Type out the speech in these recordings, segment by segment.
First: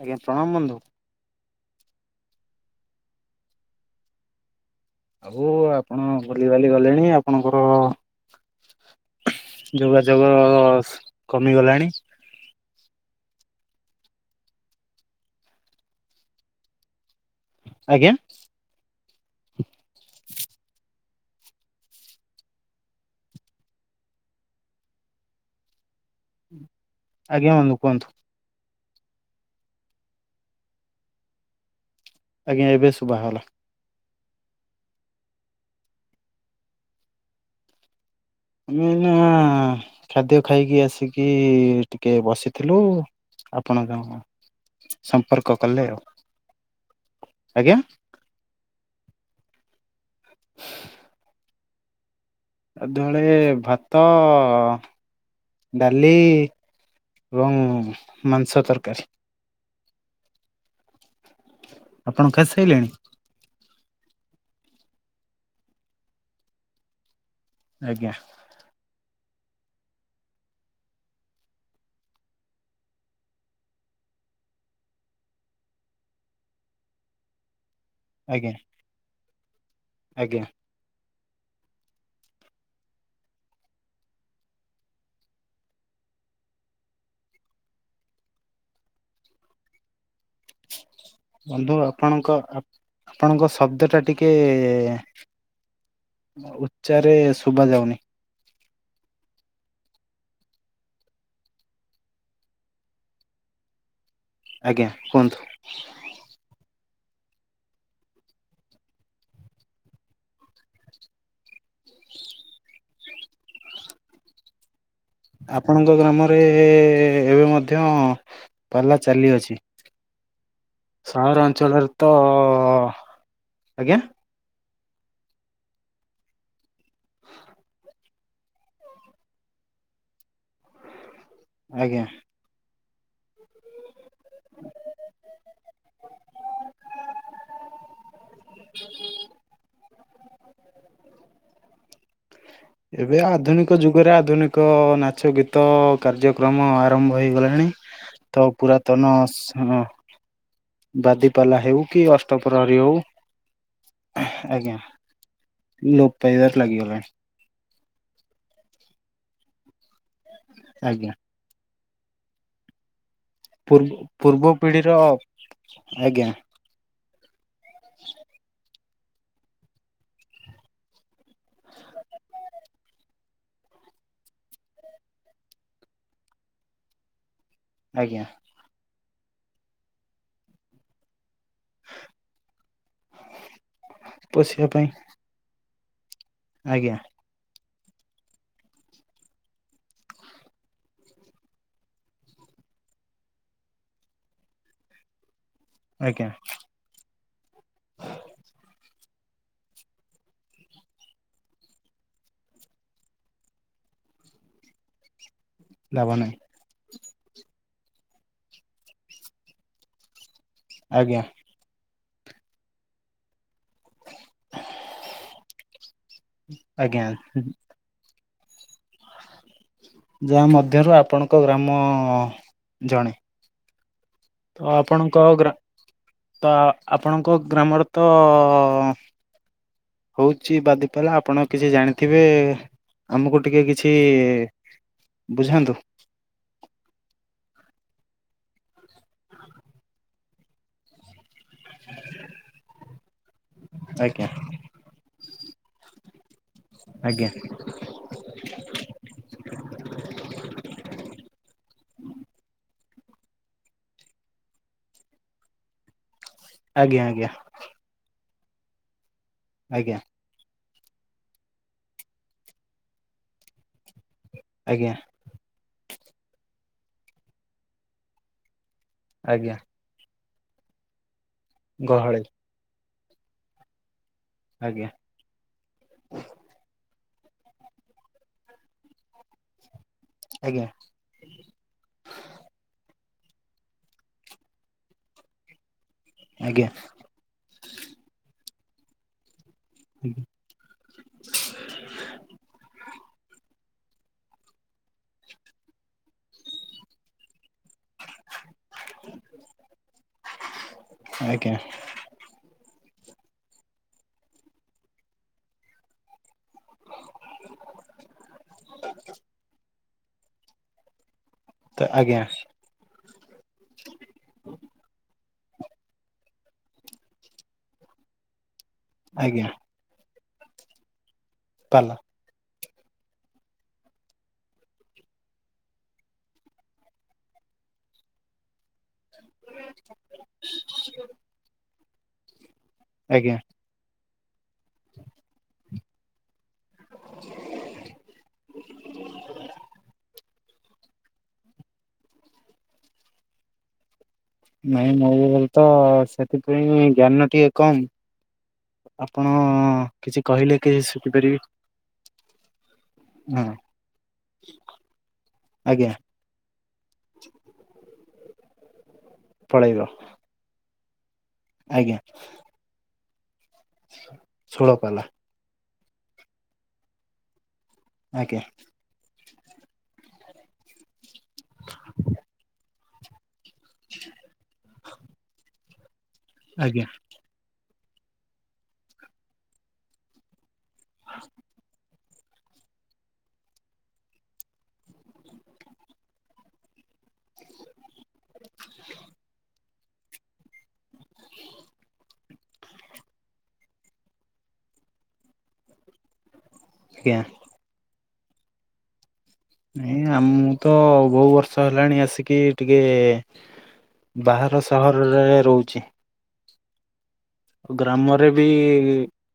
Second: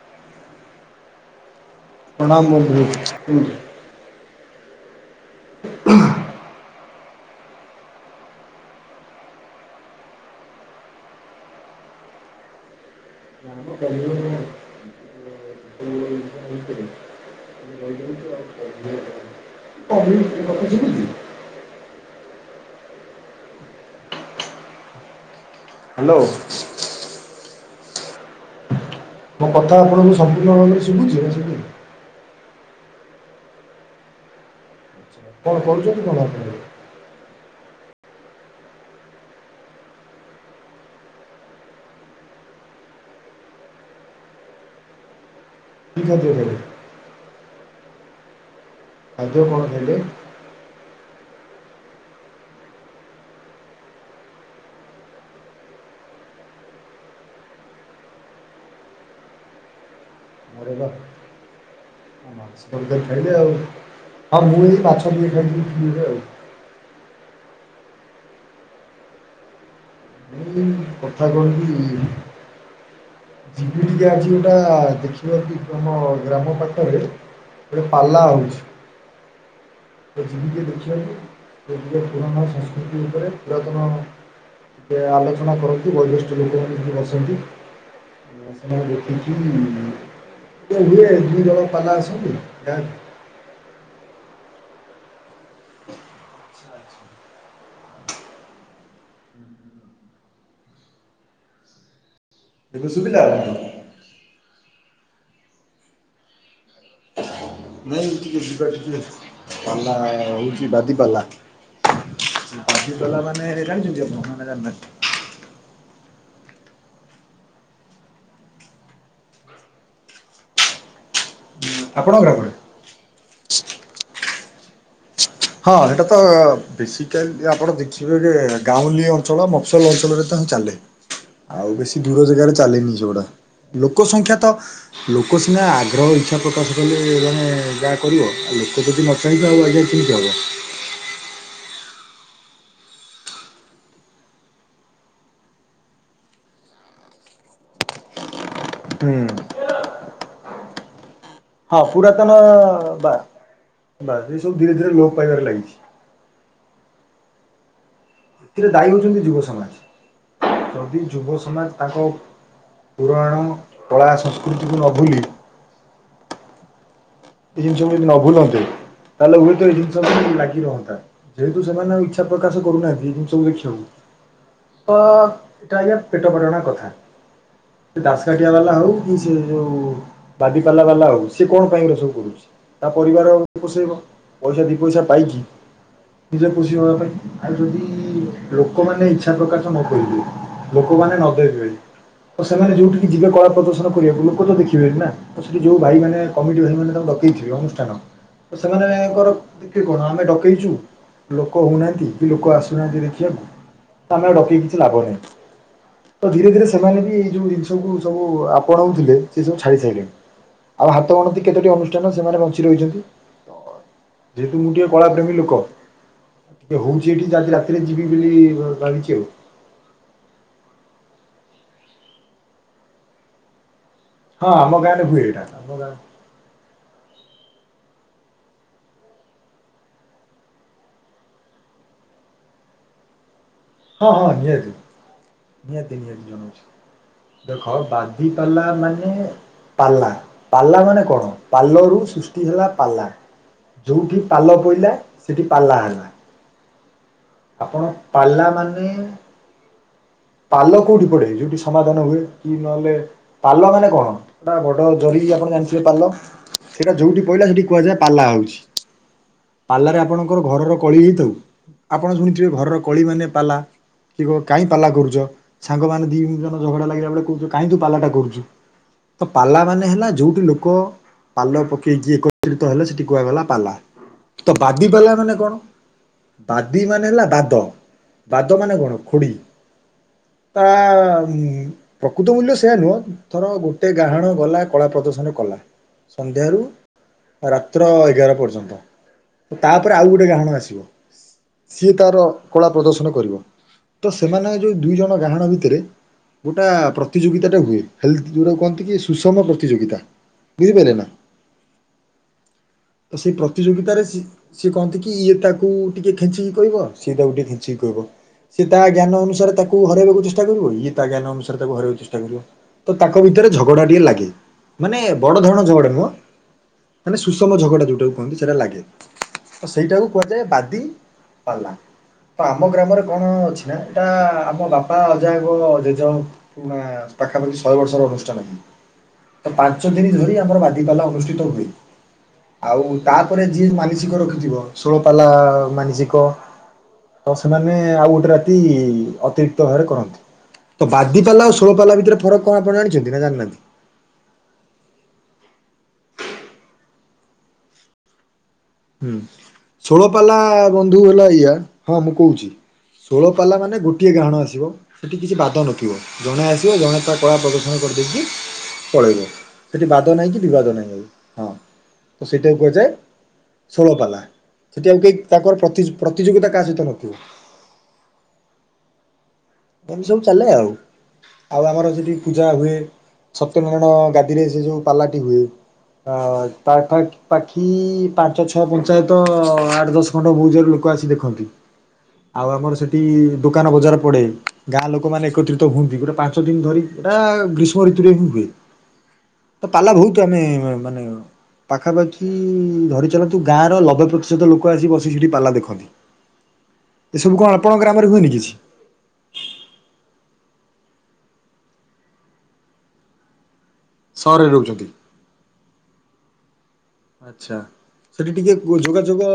ଆଜ୍ଞା ପ୍ରଣାମ ବନ୍ଧୁ। ପ୍ରଣାମ ବନ୍ଧୁ। ଆଉ ଆପଣ ବୁଲିିବାଲି ଗଲେଣି ଆ ଆପଣଙ୍କର ଯୋଗାଯୋଗ କମିଗଲାଣି। ନା ମ କମିବ କାହିଁକି [unintelligible] ଆଜ୍ଞା? ମୁଁ କହିବି କି [inaudible] ହାଲୋ। ଆଜ୍ଞା ବନ୍ଧୁ କୁହନ୍ତୁ। ମୋ କଥା ଆପଣଙ୍କୁ ସମ୍ପୂର୍ଣ୍ଣ ଭାବରେ ଶୁଭୁଚି ନା ଶୁଭୁନି। ଆଜ୍ଞା ଏବେ ଶୁଭାଗଲା। କଣ କରୁଚନ୍ତି କଣ ଆପଣ? ଏବେ? ଆମେ ଏଇନା ଖାଦ୍ୟ ଖାଇକି ଆସିକି ଟିକେ ବସିଥିଲୁ। ଆପଣ [unintelligible] ସମ୍ପର୍କ କଲେ କି ଆଉ ଖାଦ୍ୟ ଖାଇଲେ? ଆଜ୍ଞା? ଖାଦ୍ୟ କଣ ଖାଇଲେ? ଗାଧୁଆବେଳେ ଭାତ ଡାଲି ଏବଂ ମାଂସ ତରକାରୀ। ଆରେ ବା। ଆପଣ ମାଂସ ଖାଇସାଇଲେଣି ତରକାରୀ ଖାଇଲେ ଆଉ ହଁ ମୁଁ ବି ମାଛ ଟିକେ ଖାଇଥିଲି ଫ୍ରିରେ ଆଉ। ଆଜ୍ଞା। ଏଇ କଥା କଣ କି ଯିବି ଟିକେ ଆଜି ଗୋଟା ଦେଖିବାକୁ [unintelligible] ଆମ ଗ୍ରାମ ପାଖରେ ଗୋଟେ ପାଲା ଆଜ୍ଞା ହୋଉଛି। ଏ ଆଜ୍ଞା ଯିବି ଟିକେ ଦେଖିବାକୁ [unintelligible] ପୁରାଣ ସଂସ୍କୃତି ଉପରେ ପୁରାତନ ଟିକେ ଆଲୋଚନା କରନ୍ତି ବୟୋଜ୍ୟଷ୍ଠ ଲୋକମାନେ [unintelligible] ବସନ୍ତି। ଏ ସେମାନେ ଦେଖିକି ଏ ହୁଏ ଦୁଇ ଜଣ ବନ୍ଧୁ ପାଲା ଆପଣଙ୍କ ଆସନ୍ତି ଗାଁକୁ ଆପଣଙ୍କ ଶବ୍ଦଟା ଟିକେ ନା ଉଚ୍ଚାରେ ଶୁଭା ଯାଉନି। ଦେଖ ଶୁବିଲା? ଆଜ୍ଞା କୁହନ୍ତୁ। ନାଇଁ ଟିକେ ଯିବା [unintelligible] ପାଲା ହୋଉଚି ବାଦି ପାଲା। ବାଦି ପାଲା ମାନେ ଜାଣିଚନ୍ତି ଆପଣ ନା ନା ଜାଣିନାହାନ୍ତି? ଆପଣଙ୍କ ଗ୍ରାମରେ ଏବେ ମଧ୍ୟ ପାଲା ଚାଲିଅଛି। ସହର ଅଞ୍ଚଳରେ ତ ଆପଣଙ୍କ ଗ୍ରାମରେ? ଆଜ୍ଞା? ହଁ ହେଟା ତ ବେସିକାଲି ଆପଣ ଦେଖିବେ କେ ଗାଉଁଲି ଅଞ୍ଚଳ ମଫସଲ ଅଞ୍ଚଳରେ ତ ହିଁ ଚାଲେ। ଆଉ ବେଶୀ ଆଜ୍ଞା ଦୂର ଜାଗାରେ ଚାଲେନି ସେଗୁଡା ଲୋକ ସଂଖ୍ୟା ତ ଲୋକ ସିନା ଆଗ୍ରହ ଇଚ୍ଛା ପ୍ରକାଶ କଲେ ମାନେ ଯାହା କରିବ ଆଉ ଲୋକ ଯଦି ନ ଚାହିଁବେ ଆଉ ଆଜ୍ଞା କେମ ତି ହବ। ଏବେ ଆଧୁନିକ ଯୁଗରେ ଆଧୁନିକ ନାଚ ଗୀତ କାର୍ଯ୍ୟକ୍ରମ ଆରମ୍ଭ ହେଇଗଲାଣି ତ ଆଉ ପୁରାତନ ହୁଁ। ସେ ହଁ ବାଦିପାଲା ହଁ ହେଉ କି ଅଷ୍ଟ ପ୍ରହରୀ ହୋଉ ବାକି ଏଇ ସବୁ ଧୀରେ ଧୀରେ ଲୋପ ପାଇବାରେ ଲାଗିଛି। ପଇବାରେ ଲାଗିଗଲାଣି। ଏଥିରେ ଦାୟୀ ହୋଉଚନ୍ତି ଯୁବ ସମାଜ। ଯଦି ଆଜ୍ଞା। ଯୁବ ସମାଜ ତାଙ୍କ ପୁରାଣ ପୂର୍ବ କଳା ପୂର୍ବ ସଂସ୍କୃତିକୁ ନ ପିଢ଼ିର ଭୁଲି ଏ ଆଜ୍ଞା। ଏ ଜିନିଷକୁ ଯଦି ନ ଭୁଲନ୍ତେ ତାହେଲେ ହୁଏତ ଏ ଜିନିଷ ଲାଗି ରହନ୍ତା। ଯେହେ ତୁ ସେମାନ ଆଉ ଇଛା ପ୍ରକାଶ କରୁନାନ୍ତି ଏସବୁ ଦେଖିବାକୁ। ତ ଏଟା ଆଜ୍ଞା ପେଟ ପଟଣା କଥା। ସେ ଆଜ୍ଞା ଦାସ କାଟିବା ବାଲା ହଉ କି ସେ ଯୋଉ ବାଦି ପାଲା ବାଲା ହଉ ସେ କଣ ପାଇଁ ଏଗୁରା ସବୁ ତା ପରିବାର କୋଷେଇବ ପଇସା ପୋଷିବା ଦି ପାଇଁ ପଇସା ପାଇଚି। ନିଜେ ପୋସି ହବା ଆଜ୍ଞା ପାଇଁ। ଆଉ ଯଦି ଲୋକମାନେ ଇଚ୍ଛା ପ୍ରକାଶ ନ କରିବେ ଲୋକମାନେ ନଦେବେ। ଆ ସେମାନେ ଯୋଉଠିକି ଯିବେ କଳା ପ୍ରଦର୍ଶନ କରିବା ଲୋକ ତ ଦେଖିବେ ନା ସେଠି ଯୋଉ ଭାଇ ମାନେ ଆଜ୍ଞା କମିଟି ଭାଇ ମାନେ ଡକେଇଥିବେ ଅନୁଷ୍ଠାନ ତ ସେମାନେଙ୍କର ଦେଖେ କଣ ଆମେ ଡକେଇଚୁ ଲୋକ ହଉନାହାନ୍ତି କି ଲୋକ ଆସୁନାହାନ୍ତି ଦେଖିବାକୁ ଆମେ ଡକେଇ କିଛି ଲାଭ ନାହିଁ। ଲାଭ ତ ନାହିଁ ଧୀରେ ଧୀରେ ସେମାନେ ବି ଏଇ ଯୋଉ ଜିନିଷକୁୁ ସବୁ ଆପଣାଉଥିଲେ ସେ ସବୁ ଛାଡି ସାଇଲେଣି। ଆଉ ହାତ ଆଜ୍ଞା ଗଣନ୍ତି କେତୋଟି ଅନୁଷ୍ଠାନ ସେମାନେ ବଞ୍ଚି ରହିବନ୍ତି ତ। ଯେହେତୁ ମୁଁ ଟିକେ କଳା ପ୍ର୍ରେମୀ ଲୋକ ଟିକେ ଆଜ୍ଞା ଦ୍ବୋଉଚି ଆଜି ରାତି ରେ ଯିବି ବୋଲି ଭାବିଛି ଆଉ। ଯାହା ମଧ୍ୟରୁ ଆପଣଙ୍କ ଗ୍ରାମ ଜଣେ। ହଁ ତ ଆମ ଗାଁରେ ଆପଣଙ୍କ ହୁଏ, ଏଟା ଗ୍ରା ଆମ ଗାଁ। ତ ଆପଣଙ୍କ ଗ୍ରାମରେ ତ ହଉଛି ବାଦି ପାଲା ଆପଣ କିଛି ଜାଣିଥିବେ ଆମକୁ ଟିକେ କିଛି କିଛି ବୁଝାନ୍ତୁ। ଏକ୍ ଜାଟିଲି ଜଣଉଚି। ଦେଖ ବାଦିପାଲା ମାନେ ପାଲା ପାଲା ମାନେ କଣ? ପାଲରୁ ସୃଷ୍ଟି ହେଲା ପାଲା ଯୋଗଠି ଆଜ୍ଞା ପାଲ ପଇଲା ସେଇଠି ପାଲା ହେଲା। ଆଜ୍ଞା। ଆପଣ ପାଲା ମାନେ ପାଲ କୋଉଠି ପଡେ ଯୋଉଠି ସମାଧାନ ହୁଏ କି ନହେଲେ ପାଲ ମାନେ କଣ ଏଟା ବଡ ଜରି ଆପଣ ଜାଣିଥିବେ ପାଲ। ସେଇଟା ଆଜ୍ଞା ଯୋଉଠି ଆଜ୍ଞା ପଇଲା ସେଠି କୁହାଯାଏ ପାଲା ହଉଛି ପାଲାରେ ଆଜ୍ଞା ଆପଣ ଙ୍କର ଘରର କଳି ହେଇଥାଉ ଆପଣ ଶୁଣିଥିବେ ଘରର କଳି ମାନେ ପାଲା। କିଏ କହ କାହିଁ ପାଲା ଆଜ୍ଞା କରୁଚ ସାଙ୍ଗମାନୋନ ଦି ଜଣ ଝଗଡା ଲାଗିଲା ବେଳେ କୋଉଚ କାହିଁ ତୁ ପାଲାଟା କରୁଛୁ। ତ ଆଜ୍ଞା ପାଲା ମାନେ ହେଲା ଯୋଉଠି ଲୋକ ପାଲ ପକେଇକି ଗହଳି ଏକ ସେଠିତହେଲେ ସେଠି କୁହାଗଲା ପାଲା ତ ବାଦି ଆଜ୍ଞା ପାଲା ମାନେ କଣ? ବାଦି ମାନେ ହେଲା ବାଦ। ବାଦ ମାନ କଣ ଖୋଡ଼ି ତା ଆଜ୍ଞା [unintelligible] ପ୍ରକୃତ ମୂଲ୍ୟ ସେୟା ନୁହେଁ ଥର ଗୋଟେ ଗାହାଣ ଗଲା କଳା ପ୍ରଦର୍ଶନ କଲା ସନ୍ଧ୍ୟାରୁ ଆଜ୍ଞା ରାତ୍ର ଏଗାର ପର୍ଯ୍ୟନ୍ତ ତାପରେ ଆଉ ଗୋଟେ ଗାହାଣ ଆସିବ ସିଏ ତାର କଳା ପ୍ରଦର୍ଶନ କରିବ ତ ସେମାନେଙ୍କ ଯୋଉଦୁଇ ଜଣ ଗାହାଣ ଭିତରେ ଗୋଟେ ପ୍ରତିଯୋଗିତାଟା ହୁଏ। ହେଲ୍ଥ ଯୋଗଟାକୁ କୁହନ୍ତି କି ସୁଷମ ପ୍ରତିଯୋଗିତା ବୁଝିପାରିଲେ ନା ଆଜ୍ଞା। ତ ସେଇ ପ୍ରତିଯୋଗିତାରେ ସେିଏ କହନ୍ତି କି ଇଏ ତାକୁ ଟିକେ ଖେଞ୍ଚିକ କହିବ ସିଏ ତାକୁ ଟିକେ ଖେଞ୍ଚ୍ଚିକି କହିବ ବ ସେ ତା ଜ୍ଞାନ ଅନୁସାରେ ତାକୁ ହରାଇକୁ ଚେଷ୍ଟା କରିବ ଇଏ ତା ଜ୍ଞାନ ଅନୁସାରେ ତାକୁ ତ ହରାଇକୁ ଚେଷ୍ଟା ଆଜ୍ଞା କରିବ। ତ ତାଙ୍କ ଭିତରେ ଝଗଡା ଟିକେ ଲାଗେ ମାନେ ବଡ ଧରଣ ଝଗଡା ନୁହଁ ମାନେ ସୁଷମ ଝଗଡା ଯୋଉଟାକୁ କୁହନ୍ତି ସେଇଟା ଲାଗେ ଆଜ୍ଞା। ତ ସେଇଟାକୁ କୁହାଯାଏ ବାଦି ପାଲା ତ ଆମ ଗ୍ରାମରେ କଣ ଅଛି ନା ଏଟା ଆମ ବାପା ଅଜାଙ୍କ ଯେଜ ପୁଣା ପାଖାପାଖି ଶହେ ବର୍ଷର ଅନୁଷ୍ଠାନ ହିଁ। ତ ପାଞ୍ଚ ଦିନ ଧରି ଆମର ବାଦି ପାଲା ଅନୁଷ୍ଠିତ ହୁଏ। ଆଉ ଆଜ୍ଞା ତାପରେ ଯିଏ ମାନସିକ ରଖିଥିବ ଶୋଳପାଲା ମାନସିକ ତ ସେମାନେ ଆଉ ଗୋଟେ ରାତି ଅତିରିକ୍ତ ଭାବରେ କରନ୍ତି। ତ ବାଦିାଲା ଆଉ ଷୋଳପାଲା ଭିତରେ ଫକ କଣ ଆପଣ ଆଣିଛନ୍ତି ନା ଜାଣିନାହାନ୍ତି? ନାଇଁ ମୋରତ ସେଥିପାଇଁ ଜ୍ଞାନ ଟିକେ କମ୍। ହୁଁ ଆପଣ କିଛି ଷୋଳପାଲା କହିଲେ କିଛି ବନ୍ଧୁ ହେଲା ଶିଖିପାରିବି ଏଇଆା ହଁ ମୁଁ କହୁଚି। ହଁ ଷୋଳପାଲା ମାନେ ଗୋଟିଏ ଗାହାଣ ଆସିବ ସେଠି କିଛି ବାଦ ଆଜ୍ଞା ନଥିବ। ଜଣେ ଆସିବ ଜଣେ ତା କଳା ପ୍ରଦର୍ଶନ କରିଦେଇକି ପଳେଇବ। ପଳେଇବ ସେଠି ବାଦ ନାହିଁ କି ବିବାଦ ନାହିଁ ହଁ ଆଜ୍ଞା ତ ସେଇଟା କୁହାଯାଏ ଷୋଳପାଲା ଷୋଳ ସେଠି ଆଉ ପାଲା କେହି ତାଙ୍କର ପ୍ରତି ପ୍ରତିଯୋଗିତା କାହା ସହିତ ନଥିବ। ଆଜ୍ଞା। ଏମି ସବୁ ଚାଲେ ଆଉ ଆଉ ଆମର ଯଦି ପୂଜା ହୁଏ। ସତ୍ୟନାରାୟଣ ଗାଦିରେ ସେ ଯୋଉ ପାଲାଟି ହୁଏ ତାଆ ଆଜ୍ଞା ପା ପାଖି ପାଞ୍ଚ ଛଅ ପଞ୍ଚାୟତ ଆଠ ଦଶ ଖଣ୍ଡ ମୋଉଜାରୁ ଲୋକ ଲୋକ ଆସି ଦେଖନ୍ତି ଆଉ ଆମର ସେଠି ଦୋକାନ ବଜାର ପଡ଼େ। ଗାଁ ଲୋକମାନେ ଏକତ୍ରିତ ହୁଅନ୍ତି ଗୋଟେ ପାଞ୍ଚ ଦିନ ଧରି ଏଟା ଗ୍ରୀଷ୍ମ ଋତୁରେ ହିଁ ହୁଏ। ତ ପାଲା ବହୁତୁ ଆମେ ମାନେ ପାଖାପାଖି ଧରିଚାଲନ୍ତୁ ଗାଁର ନବେ ପ୍ରତିଶତ ଲୋକ ଆସି ବସି ସେଠି ପାଲା ଦେଖନ୍ତି। ଆଜ୍ଞା ଏ ସବୁ କଣ ଆପଣଙ୍କ ଗ୍ରାମରେ ହୁଏନି କିଛି? ନାଇଁ ଆ ମୁଁ ତ ବହୁବ ବର୍ଷ ହେଲାଣି ଆସିକି ଟିକେ ସହରରେ ବାହହାର ରହୁଛନ୍ତି? ସହର ଜାଗାରେ ରହୁଛି। ଆଛା ଗ୍ରାମରେ ସେଠି ବି ଟିକେ ଯୋଗାଯୋଗ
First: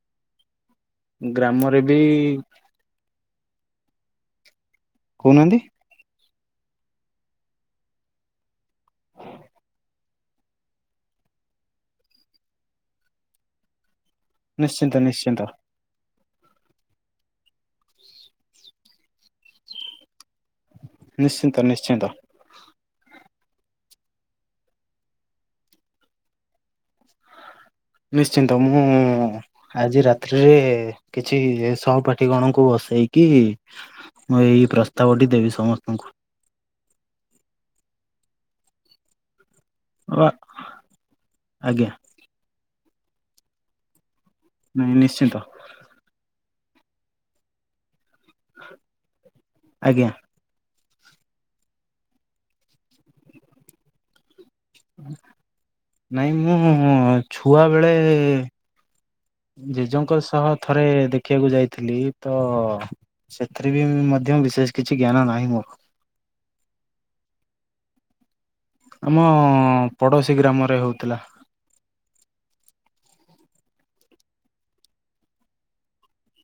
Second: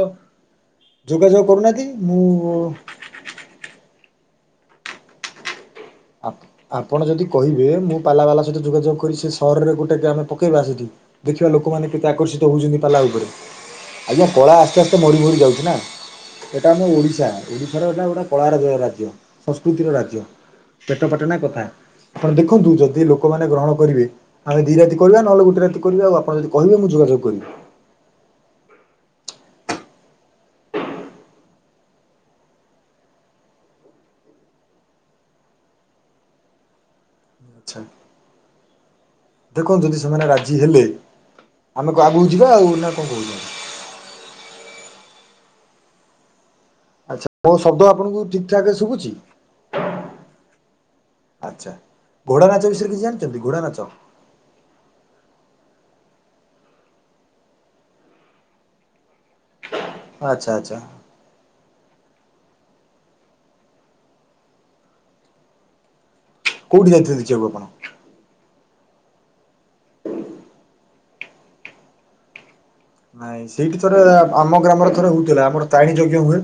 ଯୋଗାଯୋଗ ଗ୍ରାମରେ କରୁନାହାନ୍ତି ବି ମୁଁ କହୁନାହାନ୍ତି? ଆପଣ ଯଦି କହିବେ ମୁଁ ପାଲାବାଲା ସହିତ ଯୋଗାଯୋଗ କରି ସେ ସହରରେ ଗୋଟେ ଆମେ ପକେଇବା ଆ ସେଠି। ଦେଖିବା ଲୋକମାନେ କେତେ ଆକର୍ଷିତ ହଉଛନ୍ତି ପାଲା ଉପରେ। ଆଜ୍ଞା କଳା ଆସ୍ତେ ନିଶ୍ଚିନ୍ତ ଆସ୍ତେ ମରି ମରି ନିଶ୍ଚିନ୍ତ ଯାଉଛି ନା। ଏଇଟା ଆମ ଓଡ଼ିଶା ଓଡ଼ିଶାର ଏଇଟା ଗୋଟେ କଳା ରାଜ୍ୟ, ସଂସ୍କୃତିର ରାଜ୍ୟ। ପେଟ ପାଟଣା ନିଶ୍ଚିନ୍ତ କଥା ନିଶ୍ଚିନ୍ତ ଆପଣ ଦେଖନ୍ତୁ ଯଦି ଲ ଲୋକମାନେ ଗ୍ରହଣ କରିବେ ଆମେ ଦିଇ ରାତି କରିବା ନହେଲେ ଗୋଟେ ରାତି କରିବା ଆଉ, ଆପଣ ଯଦି କିବେ ମୁଁ ଯୋଗାଯୋଗ କରିବି। ନିଶ୍ଚିନ୍ତ ମୁଁ ଆଜି ରାତିିରେ କିଛି ସହପାଠୀ ଗଣଙ୍କୁ ବସେଇକି ମୁଁ ଏଇ ପ୍ରସ୍ତାବ ଟି ଦେବି ସମସ୍ତଙ୍କୁ। ଆଛା। ଦେଖନ୍ତୁ ଯଦି ସେମାନେ ବା ରାଜି ହେଲେ ଆଜ୍ଞା ଆମେକ ଆଗକୁ ଯିବା ଆଉ ନା କଣ କହୁଛ? ନାଇଁ ନିଶ୍ଚିନ୍ତ। ଆଛା ମୋ ଶବ୍ଦ ଆପଣଙ୍କୁ ଠିକ୍ ଠାକ୍ ରେ ଶୁଭୁଛି? ଆଜ୍ଞା ଆଚ୍ଛା ଘୋଡ଼ା ନାଚ ବିଷୟରେ କିଛି ଜାଣିଚନ୍ତି ଘୋଡ଼ା ନାଚ? ନାଇଁ ମୁଁ ଛୁଆ ବେଳେ ଜେଜେଙ୍କ ସହ ଆଚ୍ଛା ଆଚ୍ଛା ଥରେ ଦେଖ ଦେଖିବାକୁ ଯାଇଥିଲି ତ ସେଥିରେ ବି ମଧ୍ୟ ବିଶେଷ କିଛି ଜ୍ଞାନ ନାହିଁ ମୋର। କୋଉଠି ଯାଇଥିଲେ ଦେଖିବାକୁ ଆପଣ? ଆମ ପଡୋଶୀ ଗ୍ରାମରେ ହଉଥିଲା। ନାଇଁ ସେଇଠି ଥରେ ଆମ ଗ୍ରାମରେ ଥରେ ହଉଥିଲା, ଆମର ତାରିଣୀ ଯଜ୍ଞ ହୁଏ।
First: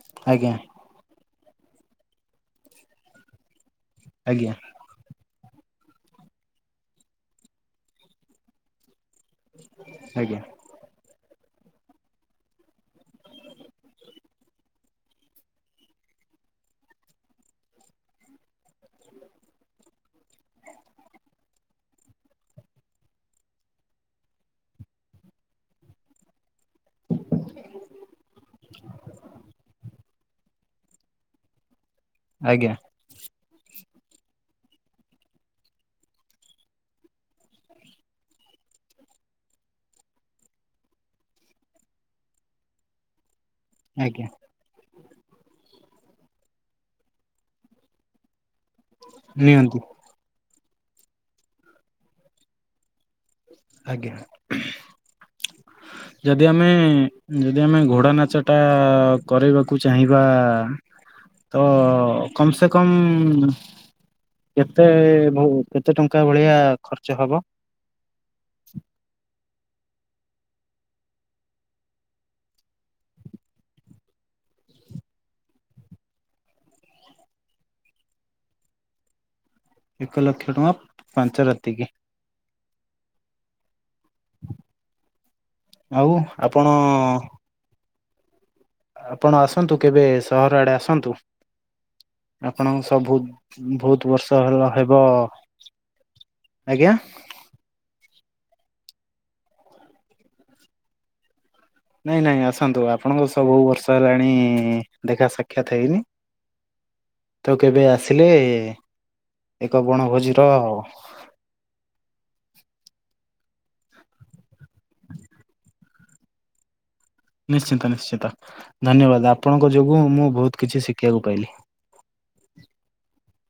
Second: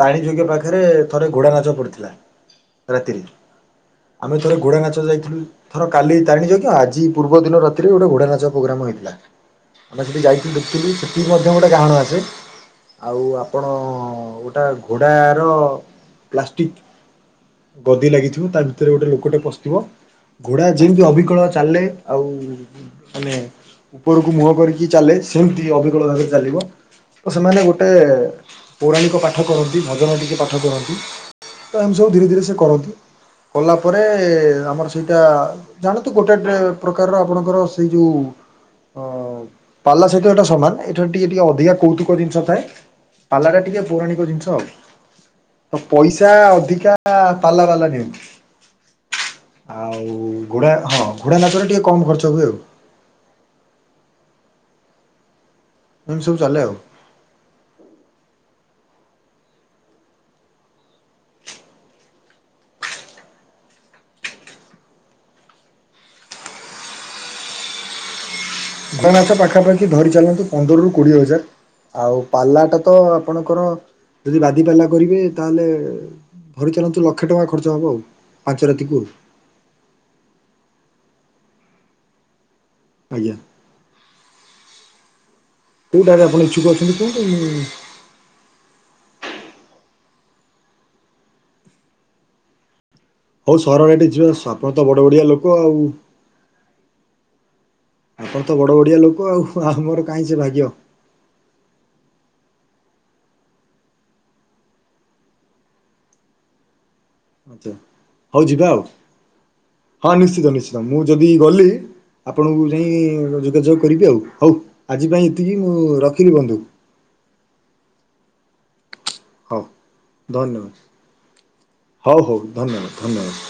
ତାରିଣି ଯଜ୍ଞ ଆଜ୍ଞା ପାଖରେ ଥରେ ଘୋଡ଼ା ନାଚ ପଡ଼ିଥିଲା ରାତିରେ। ଆମେ ଆଜ୍ଞା ଥରେ ଘୋଡ଼ା ନାଚ ଯାଇଥିଲୁ। ଧର କାଲି ତାରିଣୀ ଯଞ ଆଜି ପୂର୍ବ ଦିନ ରାତିରେ ଗୋଟେ ଘୋଡ଼ା ନାଚ ପ୍ରୋଗ୍ରାମ ହେଇଥିଲା, ଆମେ ସେଠି ଯାଇ ଆଜ୍ଞା ସେଠି ମଧ୍ୟ ଗୋଟେ ଗାହାଣ ଆସେ। ଆଉ ଆପଣ ଗୋଟେ ଘୋଡ଼ାର ପ୍ଲାଷ୍ଟିକ୍ ଗଦି ଲାଗିଥିବ ତା ଭିତରେ ଗୋଟେ ଲୋକଟେ ପସିଥିବ। ଘୋଡ଼ା ଯେମିତି ଅବିକଳ ଚାଲିଲେ ଆଉ ମାନେ ଉପରକୁ ମୁହଁ କରିକି ଚାଲେ, ସେମିତି ଅବିକଳ ଭାବରେ ଚାଲିବ। ତ ସେମାନେ ଗୋଟେ ପୌରାଣିକ ପାଠ କରନ୍ତି, ଭଜନୈତିକ ପାଠ ପାଠ କରନ୍ତୀ ତ ଏମତି ସବୁ ଧୀରେ ଧୀରେ ସେ ଆଜ୍ଞା କରନ୍ତି। କଲା ପରେ ଆମର ସେଇଟା। ଜାଣନ୍ତୁ ଗୋଟେ ପ୍ରକାରର ଆପଣଙ୍କର ସେଇ ଯୋଉ ଅ ପାଲା ସହିତ ଏଇଟା ସମାନ, ଏଠାରେ ଟିକେ ଟିକେ ଅଧିକା କୌତୁକ ଜିନିଷ ଥାଏ। ପାଲାଟା ଟିକେ ପୌରାଣିକ ଆଜ୍ଞା ଜିନିଷ ଆଉ ତ ପଇସା ଅଧିକା ପାଲା ବାଲା ନିଅନ୍ତୀ ନିଅନ୍ତୁ ଆଉ। ଆଉ ଘୋଡ଼ା ହଁ ଘୋଡ଼ା ନାଚରେ ଟିକେ କମ୍ ଖର୍ଚ୍ଚ ହୁଏ ଆଉ। ଆଜ୍ଞା, ଏମିତି ସବୁ ଯଦି ଚାଲେ ଆମେ ଆଉ। ଯଦି ଆମେ ଘୋଡ଼ା ନାଚ ଟା କରେଇବାକୁ ଚାହିଁବା। ତ କମ ସେ କମ କେତେ [unintelligible] କେତେ ଟଙ୍କା ଭଳିଆ ଖର୍ଚ୍ଚ ହବ। ଘୋଡା ନାଚ ପାଖାପାଖି ଧରି ଚାଲନ୍ତୁ ପନ୍ଦରରୁ କୋଡିଏ ହଜାର। ଆଉ ପାଲାଟା ତ ଆପଣଙ୍କର ଯଦି ବାଦି ପାଲା କରିବେ ତାହେଲେ। ଧରି ଚାଲନ୍ତୁ ଲକ୍ଷେ ଟଙ୍କା ଖର୍ଚ୍ଚ ହବ ଆଉ ପାଞ୍ଚ ରାତିକୁ ଆଉ। ଏକ ଲକ୍ଷ ଟଙ୍କା ପାଞ୍ଚ ରାତିକି। ଆଜ୍ଞା। କେଉଁଟାରେ ଆପଣ ଇଛୁକ ଅଛନ୍ତି କୁହନ୍ତୁ? ଆପଣ ଆସନ୍ତୁ କେବେ ସହର ଆଡେ ଆସନ୍ତୁ, ଆପଣଙ୍କୁ ସବୁ ହଉ ସହର ବହୁତ ବାଟେ ବର୍ଷ ଯିବା ହେଲା ସାପ ତ ହେବ ବଡ ବଡିଆ ଲୋକ ଆଉ। ଆଜ୍ଞା ଆପଣ ତ ବଡ଼ ବଡ଼ିଆ ଲୋକ ଆଉ, ଆଉ ଆମର କାହିଁ ସେ ଭାଗ୍ୟ। ନାଇଁ, ନାଇଁ ଆସନ୍ତୁ, ଆପଣଙ୍କ ସବୁ ବର୍ଷ ହେଲାଣି ଦେଖା ସାକ୍ଷାତ ହେଇନି। ତ ଆଚ୍ଛା କେବେ ଆସିଲେ ହଉ ଯିବା ଆଉ ଏକ ହଁ ବଣଭୋଜିର ନିଶ୍ଚିତ ନିଶ୍ଚିତ ମୁଁ ଯଦି ଗଲି। ଆପଣଙ୍କୁ ଯାଇଁ ଯୋଗାଯୋଗ କରିବି ଆଉ ହଉ ଆଜି ପାଇଁ ଏତିକି ମୁଁ ରଖିଲି ବନ୍ଧୁ। ନିଶ୍ଚିନ୍ତ ନିଶ୍ଚିନ୍ତ ଧନ୍ୟବାଦ ହଉ ଆପଣଙ୍କ ଯୋଗୁଁ ମୁଁ ବହୁତ୍ ଧନ୍ୟବାଦ କିଛି ଶିଖିବାକୁ ପାଇଲି। ହଉ ହଉ ଧନ୍ୟବାଦ୍ ଧନ୍ୟବାଦ୍।